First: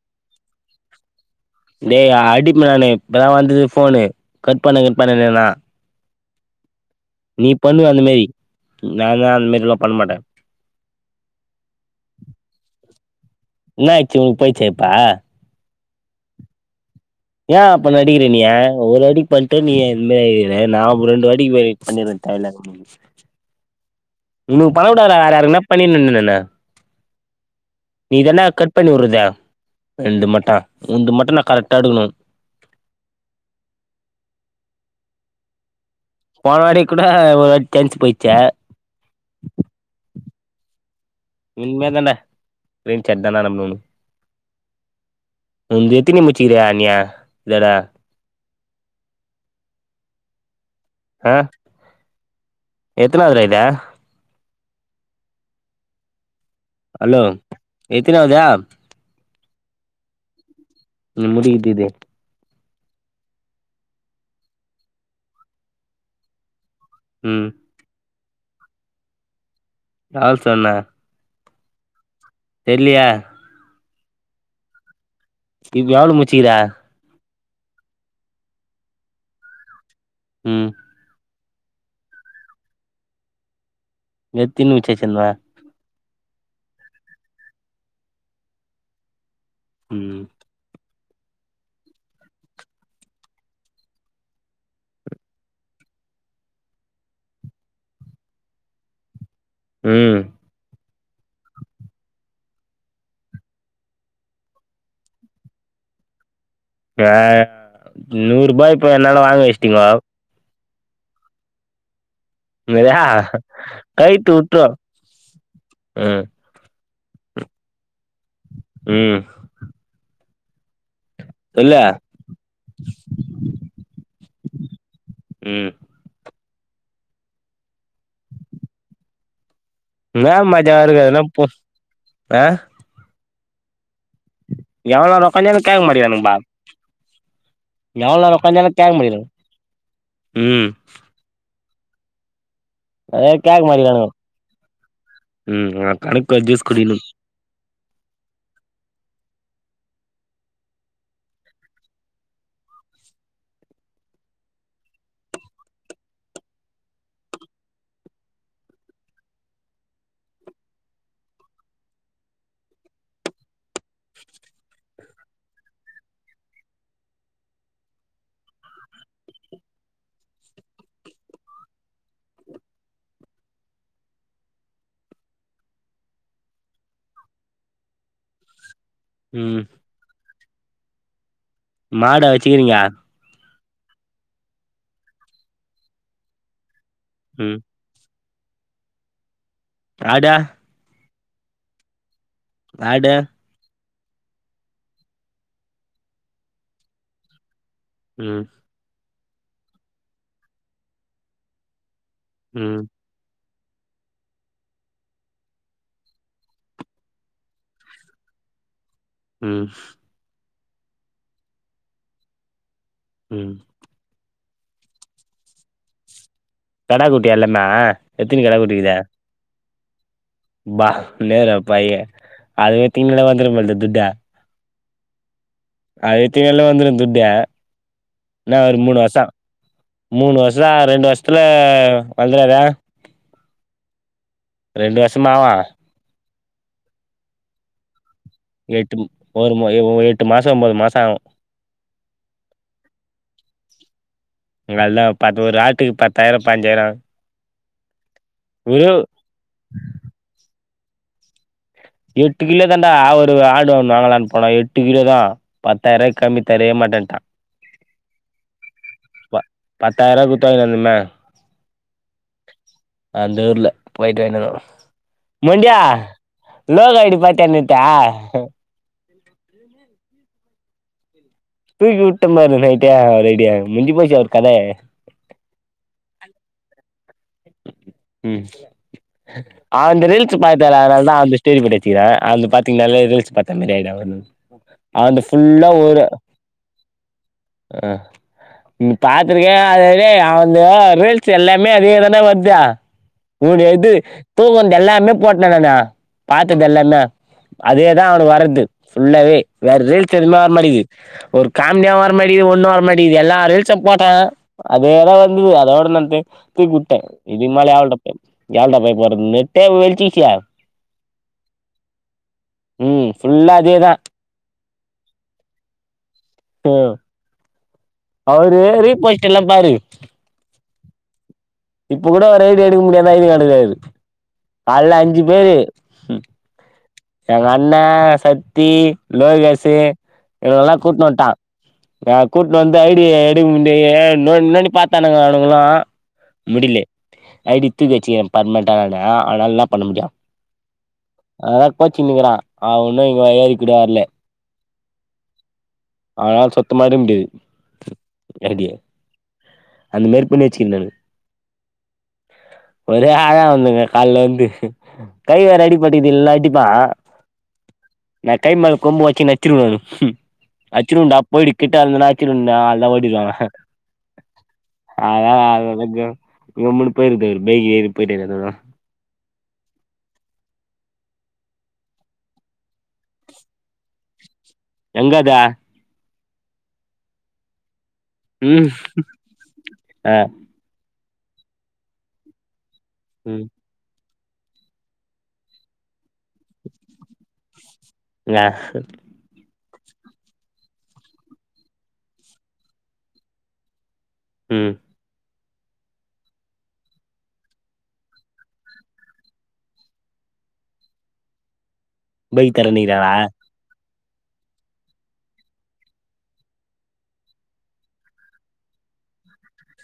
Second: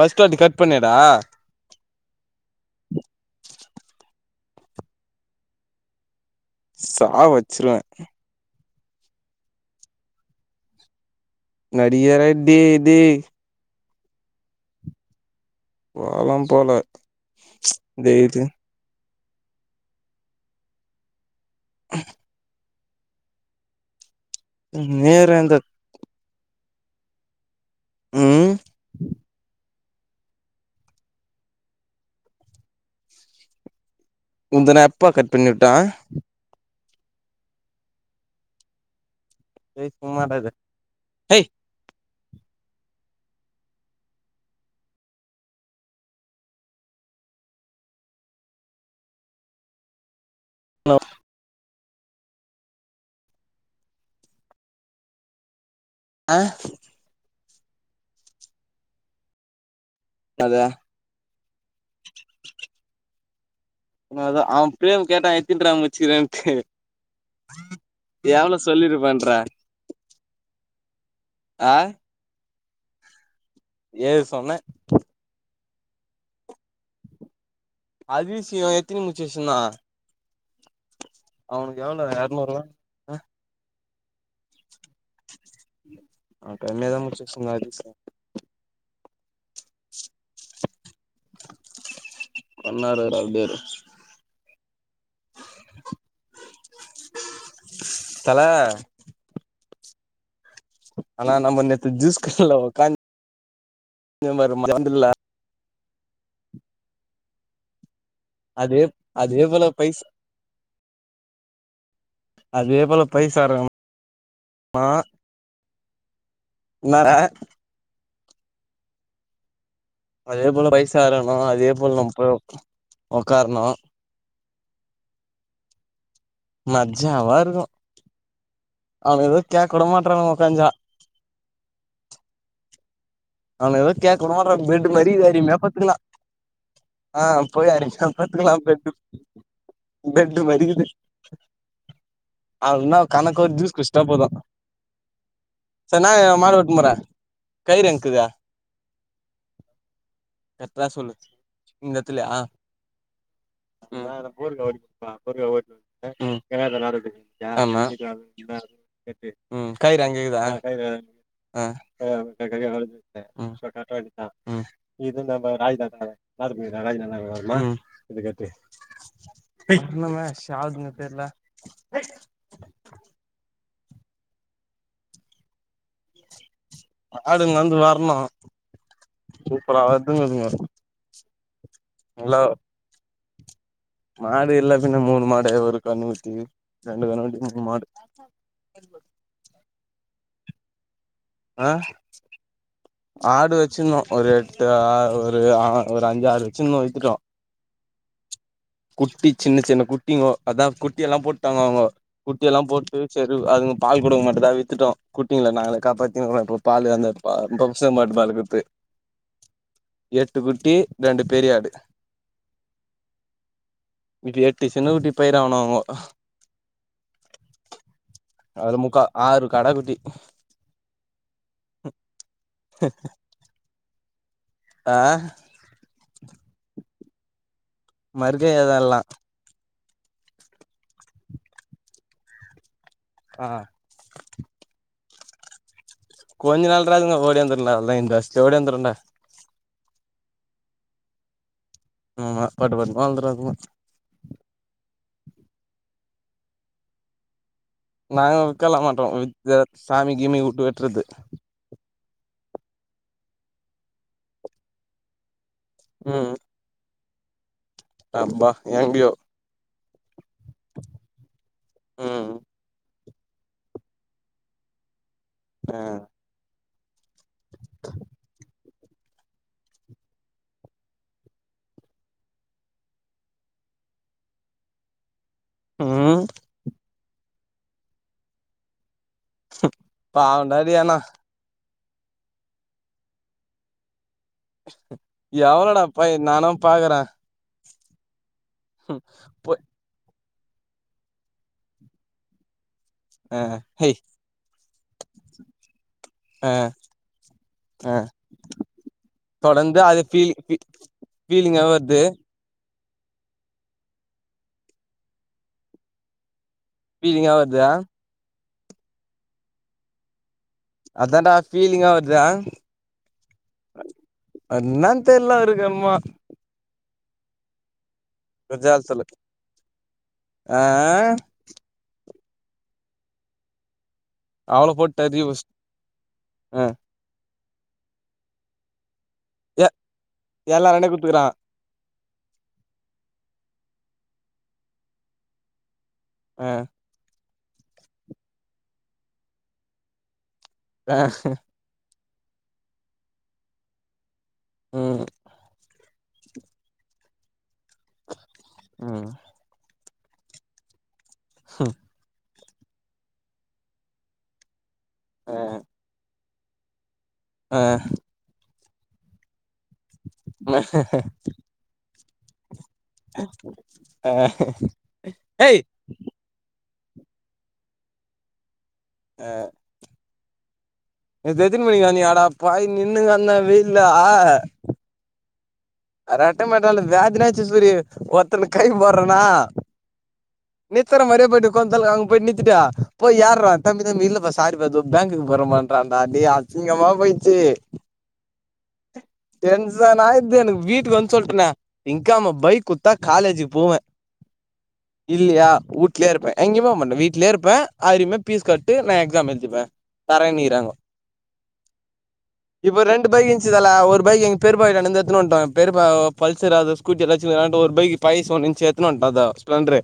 பஸ்டாபிகப் டே அடிப் நானு இப்பதா வந்துது ஃபோனு கட் பண்ணு கட் பண்ணுனேனா சாவ நீ வச்சிருவே பண்ணுவ அந் மேரி நாலா அந் மாரிலா பண் மாட்ட நடிகாரா டே டே என்ன ஆய்ச்சி உனுக் போய்ச்சா இப்ப போலம் போலே ஏ அப்ப நடிகிறே நீயி ஒராட்டி பண்ட்டு நீயே இந்மாரி ஆயிர்ற நா அப் ரெண்டு வாட் [unintelligible] உனுக் பண்ண கூடாடா நேரா இந்த வேறாருக்னா பண்ணிண்ணு நானு நீதான்டா ம் கட் பண்ணி வுட்றது எந்து மட்டா உந்து மட்டு நா கரெக்டா எடுக்குணு உந்து நா எப்ப கட் பண்ணி வுட்டே போனவாட்டி கூட ஒராட்டி சான்ஸு போயிச்சே ஏய் சும்மா இர்ரா இது ஏய் இனிமேன் தான்டா ப்ளைன் சட் தா நானு போட்ணு ம் எத்தினி முச்சிக்ற அங்க இதோட அம் ஆ எத்தனாவ்ரா இத ஆ ஹலோ எத்தனாவ்தா அது ம் முடிய்து இது அ அதா அவ் பேம் கேட்டா எத்தின்ரா முச்சிக்கிறேன்ட்டு ம் எவ்ளோ சொல்லிருப்பன்ற லால் சொன்னே ஆ தெர்லியே ஏழு சொன்ன இப்ப எவ்ளோ முச்சுக்கிற ஹரிஸ் இவ எத்தனி முடிச்சி வெச்சிருந்தா ம் அவனுக்கு எவ்ளோ எரநூறூவா ஆ எத்தின் முச்சி வெச்சிருந்த நா கம்மியாதா முடிச்சு வெச்சிருந்த ஹரிஸு ம் பன்னாறு ஒரு அப்டேடு தல ம் ஆனா நம்ம நேத்து ஜூஸ் [unintelligible] ல்ல உக்காந்து செஞ்சம்பாரு [unintelligible] ஆ நூறுபாய் அதே இப்ப என்னாண்ட வாங்க அதே போல வச்ட்டீங்கோ பைஸ் அதே வியே போல பைசாரனா கயித்த உட்டுரு ம் என்னடா ம் அதே போல பைஸ் ஸ இருக்கணு அதே சொல்லு போல் நம்ம போய் உக்காரணு ம் மஜ்ஜாவா இருக்கு அவ எதோ கேக்கவுட மாட்டறோனோ என்னா உக்காஞ்சா மஜாவா இருக்கு அதெல்லா போ ஆ அவன எதுவு கேக்கவுட மாட்றாங்க பெட்டு எவ்ளோ மாரி இது நேரோ அருமையா ஒக்காந்தாலு கேக்க பத்துக்கலா மாட்டிக்கிறானுங்கப்பா ஆ போயி அருமையா எவ்ளோ நேரோ பத்துக்கலா ஒக்காந்தாலு பெட்டு கேக்க மாட்டிக்கிறானுங்க பெட்டு ம் மாரிக்குது அது இன்னா அதே கணக்க ஒரு கேக்க ஜூஸ் குச்சிட்டா மாட்டிக்கிறானுங்க போது ம் ச நா கடைக்கு எ போய் மாடு ஜூஸ் ஓட்ன்னு போற குடிக்கணு கயிறு எங்கிக்குது கரெட்டா சொல்லு இந்தெடத்துலயா ம் ம் ஆமா ம் கயிறு அங்க இக்குதா ஆ ம் ம் இது நம் நாயி தான [unintelligible] இதக் கட்டு ஒன்னுமே [unintelligible] தெரில மாடு நவுந்து வர்ணு ம் சூப்பரா வர்துங்க அதுங்க மாடா வெச்சுக்கிறீங்க மாடு இல்ல பின்ன மூணு மாடு ஒரு கன்னுக்குட்டி ரெண்டு கன்னுக்குட்டி ம் மூணு மாடு [unintelligible] ப்ராடா ஆ ஆடா வெச்சிர்ந்தோ ஒரு எட்டு ஆ ஒரு ஆ ஒரு அஞ்சாறு வெச்சிர்ந்தோ வித்துட்டோ ம் குட்டி சின்ன சின்ன குட்டிங்கோ அதா குட்டி எல்லா போட்டாங்கோ அவுங்கோ குட்டி எல்லா ம் போட்டு செரி அதுங்க பால் குடுங்க மாட்டுதா வி்த்துட்டோ குட்டிங்கள நாங்களே காப்பாத்தினோ இப்ப பால் அந்த ப பப்ஸ மாட்டுப்பாலு குட்த்து ம் குட்டி ரெண்டு பெரிய ஆடு ம் மீதி எட்டு சின்னக்குட்டி போயிருவானுவோ அவுங்கோ கடாக்குட்டி எல்லாமே எத்தினி கடாக்குட்டி அதுல இக்குது முக்கா ஆறு கடாக்குட்டி பா நேருபைய அத வித்தீங்கனாலே வந்துன்போல துட்டே ஆ அத வித்தீங்கனாலே வந்துரு துட்டே மருகயா தா எல்லா மூணு வருஷ ரெண்டு வருஷத்துல வந்துறாத ஆ ரெண்டு வஷம் மாவ கொஞ்சோ நாள் ராதுங்க ஓடி வந்தனால தா இந்தாஸ் எட்டும் ஒரு எட்டு மாசோ ஒம்போது மாச ஆவ் ஆமா பாட்டுபாடுமா [unintelligible] அதுதா பத்து ஒரு ஆட்டுக்கு பத்தாயிரோ பஞ்சாயிரோ நாங்க வி்க்கல மாட்டோ வி சாமி கீமி வுட்டு வெட்றது எட்டு கிலோ தாண்டா ஒரு ஆடு ஒன்னு வாங்களலான்னு போனோ எட்டு கிலோ தா பத்தாயிர ரூாய்க கம்மி தரவே மாட்டன்ட்டா அம்பா ஏங்யோ பத்தாயிரரூவா குடுத்வாங் தெம ம் அந்தூருல போய்ட்டு வங்கிவருவ மொண்டியா ஆ லோகாடி போயிட்டு வந்துத்தா தூக்கி வுட்டம் பாரு நைட்டா அவ ரெடியா முஞ்சு போச்சு அவர் கதை ம் ம் அவந்த ரீல்ஸ் பாவண்டா பத்தன டேய் அண்ணா அதனால தா அவந்த ஸ்டோரி போட்ச்ச த அந்த பாத்தீங்கன்னால ரீலீஸ் பாத்த மாரி ஆயிடு ஒன் அவ்ந்த ஃபுல்லா எவ்ளோடா ஒரு பை நானு பாக்குற ஆ பாத்திருக்கே போய் அத அவந்த ரீல்ஸ் எல்லாமே அதேத என்னவர்த ஆ வூட எது ஹெய் தூங்கது எல்லாமே போட்னே நா ஆ பாத்தது எல்லாமே ஆ அதேதா அவனு வர்து ஃபுல்லவே வேற தொடர்ந்து அது ரீலீஸ் ஃபீல் எதுவுமே வர ஃபீ மாட்டியுது ஒரு ஃபீலிங்கா காமிடியா வருது வர மாடியு ஒண்ணு வர மாட்டிது எல்லா ரீலிஸு போட்ட அதேதா வந்தது அதோட நா தூக்கி ஃபீலிங்கா வருது இதுமேல யார்கிட்ட யார்கிட்ட போய் போட்றதுனே நெட்டே வெயிச்சி அதாண்டா ஃபீலிங்கா வருதா ம் ஃபுல்லா அதேதான் அதென்னானு தெரில அவருக்கு என்மோ ஆ அவரு ரிஜால் சொல்லு ரீபோஸ்ட் எல்லா பாரு ஆ இப்ப கூட அவ்ரு ஐ டி எடுக்க முடியா ஐ டி கார்டு கெடாது அவள காலைல போட்டு அஞ்சு அறி ஃபஸ்ட் பேரு ஆ எங்க அண்ணே சத்தி எ லோகேசு எல்லா இவனங்கெல்லா ரெண்டையு கூட்டு குடுத்துக்கிறா வன்ட்டா நா கூட்னு வந்து ஐ டி எடுக்க முடிய நோன் நோண்டி பாத்தானுக அவனுகளு ஆ முடிலே ஐ டி தூக்கி வச்சிக்கிறே பர்மனென்ட்ட னானு அவ்னால என்னா பண்ண முடியு ஆ சின்னனுங்கிறா அவ ஒன்னு இங்க [unintelligible] கூட வர்ல ம் அவ்னால சுத்தமா எடுக்க முடியாது ஐடிய ம் அந்த மாரி பண்ணி வச்சிக்கினானு ம்கூ ஒரே ஆளா வந்தங்க கால்ல இந்து ஆ கை வேற அடிப்பட்டிக்குது இல்னா அடிப்ப ஆ நா கை மேல கொம்பு வெச்சினு நச் ச்சிடுவே நானு அச்சிடுவண்டா போயிடு கிட்ட வந்தா அடிச்சிடுவன்டா எல்லா ஓடிவாங்க ஆ ஏய் அத [unintelligible] கம்முனு போயிருத பைக் ஏறி போயிட்டே அதோடு ஆ நேத்து எத்தனமணிக்கு டா வந்திங்க அட பாவி நின்னுங்கன்னா வெயில்லா எங்கதா அரட்ட மாட்டேன்டா வேதன ஆயிடுச்சு சூரி ஒருத்தனுக்கு கை ம் போறனா ஆ நித் நிறுத்தற மாரி போயிட்டு உக்காந்துள் அங்க போய் நித்திட்டு போய் ம் ஏருற தம்பி தம்பி இல்ல பாஸ் சாரி ப்ரோ தோ பேங்குக்கு போறமாட்றான்டா டேய் அசிங்கமா போயிச்சி யாக்ஹூ அதா நா எத்தன வீட்ல வந்து சொல்லிட்டன்னே திங்காம பைக் குத்தா காலேஜுக் போவே ம் இல்லியா வூட்லயே இருப்ப எங்கயு போக மாட்ட வீட்லயே இருப்பே ஆயிரமா ஃபீஸ் கட்டு நான் எக்ஸாம் எழுதிப்ப தரேனிறாங்கோ பைக் இப்ப ரெண்டு தரேன்னிக்கிறாளா பைக் இருந்துச்சு தல ஒரு பைக் எங்க பெரியப்பா கிட்டேந்து எடுத்துட்டு வந்துட்டோ இப் பெரிப்பா பல்சர் அது ஸ்கூட்டி எல்லா வச்சிருங்கிட்டு ஒரு பைக் பயசு ஒன்னு இருந்துச்சு எடுத்துட்டு வந்துட்டோ அத ஸ்ப்ளெண்டர்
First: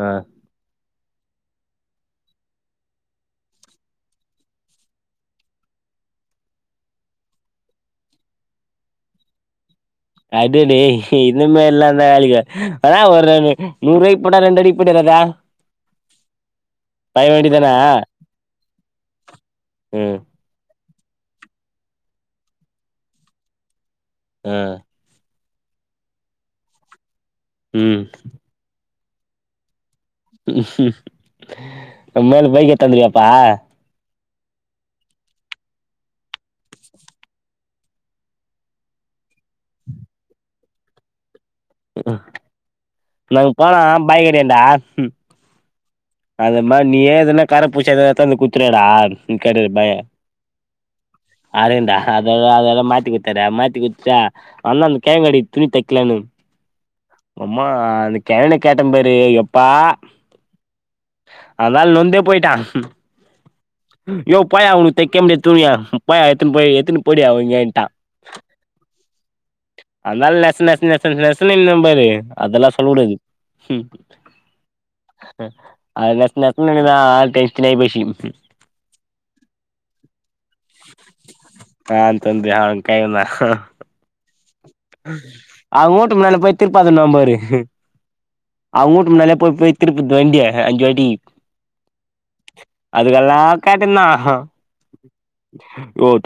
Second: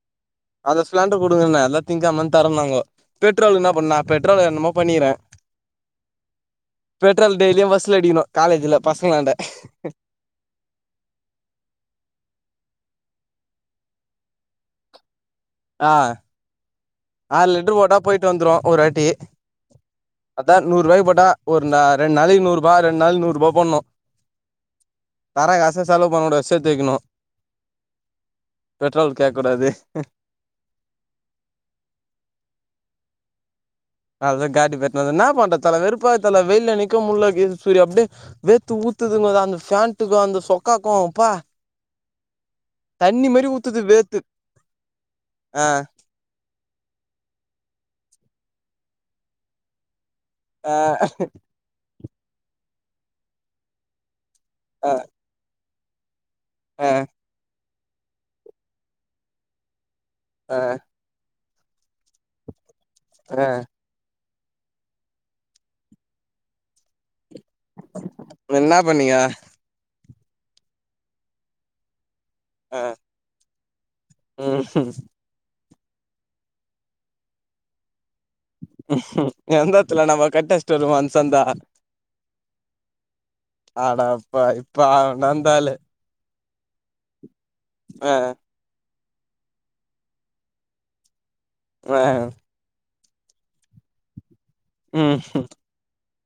அ ஸ்ப்ளெண்டர் குடுங்கன்ன இல்ல திங்காமன் தரேன்னாங்கோ பெட்ரோலுக்கு என்ன பண்ணுவ பெட்ரோலுக்கு என்னமோ பண்ணிக்கிற பெட்ரோல் டெய்லியும் வசூல் அடிக்கணு காலேஜ்ல பசங்கலாண்ட அடு டேய் இந்தமாரில்லா இருந்தா வேலைக்காகா ஆனா ஒரு நூறுவாய்க்கு போட்டா ரெண்டு அடி போயிட் வராதா ஆ பய ஆறு வேண்டிதானா லிட்டர் போட்டா போயிட்டு வந்துரு ஒருவாட்டி ம் அதா நூரூவா போட்டா ஒரு ரெண்டு நாளைக்கு நூறு ரூபா ரெண்டு நாளைக்கு நூறு ரூவா போடணு அ தர்ர காச செலவு பண்ணக்கூடாது சேத்து வைக்கணு ம் பெட்ரோலுக்கு கேக்கூடாது நம்ம மேல பைக்க எடுத்தாந்திருவியாப்பா அது காடி பெட்ணுவ என்ன பண்றது தல வெறுப்பாவுது தல வெயில்ல நிக்க முடியல கிர் சூரி அப்படியே வேத்து ஊத்து துங்க அந்த ஃபேன்டுக்கு அந்த சொக்காக்கு அப்பா ம்ஹும் தண்ணி மாரி நாங்க போனா ஊற்றுது வேர்த்து பாய்கடயாண்ட ஆ அந்த மாரி நீயே எதுன்னா கார பூசிய எதாது எடுத்து வந்து குடுத்துடு டா நீ கேடி பாய் ஆ அததா அததா மாத்தி குடுத்தார மாத்தி குடுத்துட்டா வந்தா ஆ அந்த கேங்கடி துணி தைக்கலன்னு ஆ ம்மா அந்த கேரன கேட்டே பாரு எப்பா ஆ அதா நொந்தே போயிட்டா ஆ யோவ் போயா உனக்கு தைக்க முடியா துணிய போயா எத்துனு போய் எத்துனு போயிடுயா ஒயுங்கான்டா என்ன பண்ணீங்க அந்தாலு நெச நெச நெச நெசன்னு நின்னுபாரு அதெல்லா ஆ சொல்ல கூடாது ம் அது நெசன நெசனன்னு இருந்ததா ஆள் டென்ஷன் ஆயிப்போச்சு ம் எந்த எத்துல நம்ம கட்டஷ்டு வருமே அந்த சந்தா அ அந்த சந்து அ கேக்கல அடப்பா இப்ப அவன் அந்த ஆளு அவ ஊட்டு மேல போய் திருப்ப அந்தனம்பாரு ஆ அவங்கூட்டு முன்னால போய் போய் திருப்பிட் வண்டிய அ அஞ்சு வாட்டி அ அதுகெல்லா கேட்டனா ம்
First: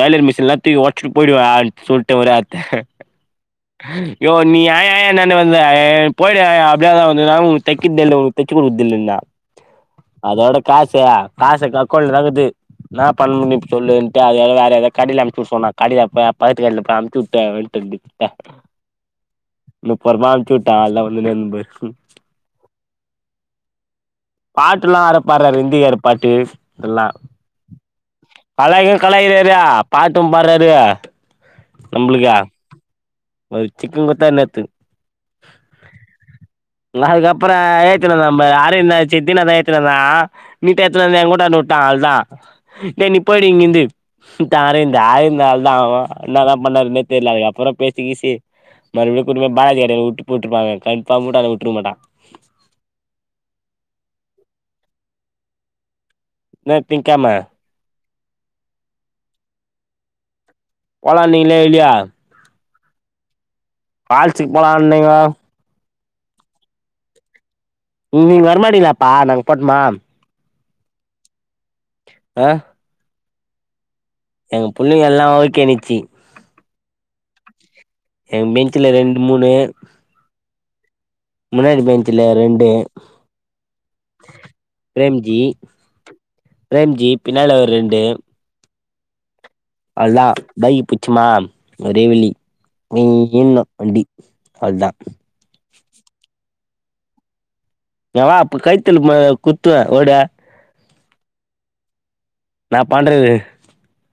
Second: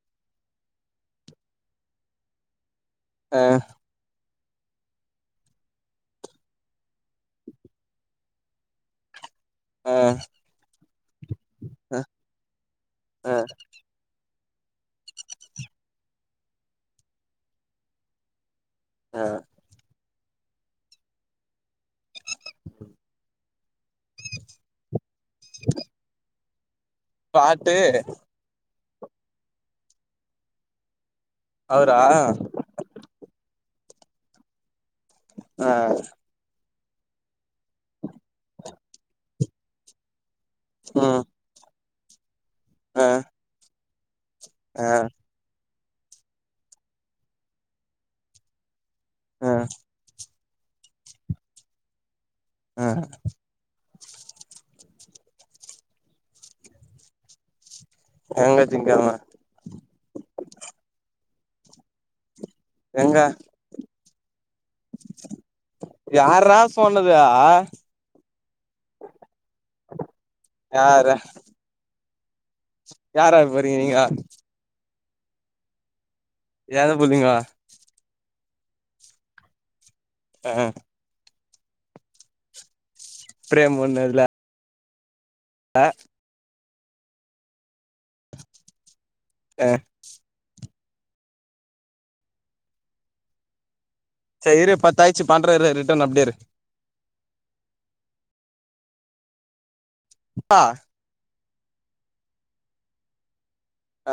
டைலர் மிஷின்லா தூக்கி ஒச்சிட்டு போயிடுவே அன் சொல்டே ஒரு அத் அ யோ நீ ஏய்யா என்னாண்ட வந்த ஏ போய்டு அப்படியாதா வந்தன்னா உங்களுக்கு தைக்கதேல்ல உனக் தச்சு குடுக்குதில்லனா ஆ அதோட காச காச க அக்கவுண்ட்லதா இக்குது என்னா ஆ ஆ பண்ணனு இப்போ சொல்லுன்ட் அது எதோ வேற ஏதது கடில அனுச்சு விடு சொன்னா கடியில ப பகத்து கடில அனுச்ச வுட்டு ட்ட அ பொரம ஆனும்ச்சு உட்டா எல்லா வந்துனே ந்து பாட்டுலா வேறப்பார்றாரு இந்திகார பாட்டு இதெல்லா பாட்டு கலாய்கிறாரா பாட்டும் பார்றாரு அவுரா ஒரு சிக்குன் குத்தா நேத்து ஆ எல்லா அதுக்கப்ரோ ஏத்தினு தா ந அரந்தா சத்தினாதா ஏத்தினு வந்தா நீட்டா எத்தனுந்துஏ ம் கூட்டன்ட விட்டா அவள்தா ஆ நீ போய்டு இங்கிந்து த ஆ அரவிந்த் ஆய்ந்தாளுதா அவோ என்னாதா பண்ணருதுனே தெரில அதுக்கப்ரோ பேசி கீசி மருபடி கூப்டு ஆ போய் பாலாஜி கடைல விட்டு விட்டுருப்பாங்க கன்பாரம் விட்டாண்ட விட்டுருக்க மாட்டா ஆ நாம்பிக்கமா எங்க சிங்கமா போலா நீளே இல்லியா எங்கா கால்ச்சிக் போலன்னீங்கோ யார்ரா சொன்னது அ இங்க நீங்க வரமாடிங்லா அப்ப நாங் போட்டுமா யார்ர ஆ யார்ரா போரீங்க நீங்க பிள்ள எல்லா ஓகேணிச்சி ஏது புல்லிங்கோ எ பெஞ்சுல ரெண்டு மூணு ஆ முன்னாடி பெஞ்ச்ல ரெண்டு பிரேம் போன்னு அதுல பிரேம்ஜி பிரேம்ஜி பின்னால ஒரு ரெண்டு ஆ அல்தா பேகி புச்சுமா ஒரேவலி நீ ண் வண்டி சரி அவ்ளதா பத்தாய்ச்சு பண்ற இரு ரிட்டரன் அப்டியேரு ந வா ஆப் கய்த்ல குத்துவ ஓடு ஆ நா பண்றெது ஆ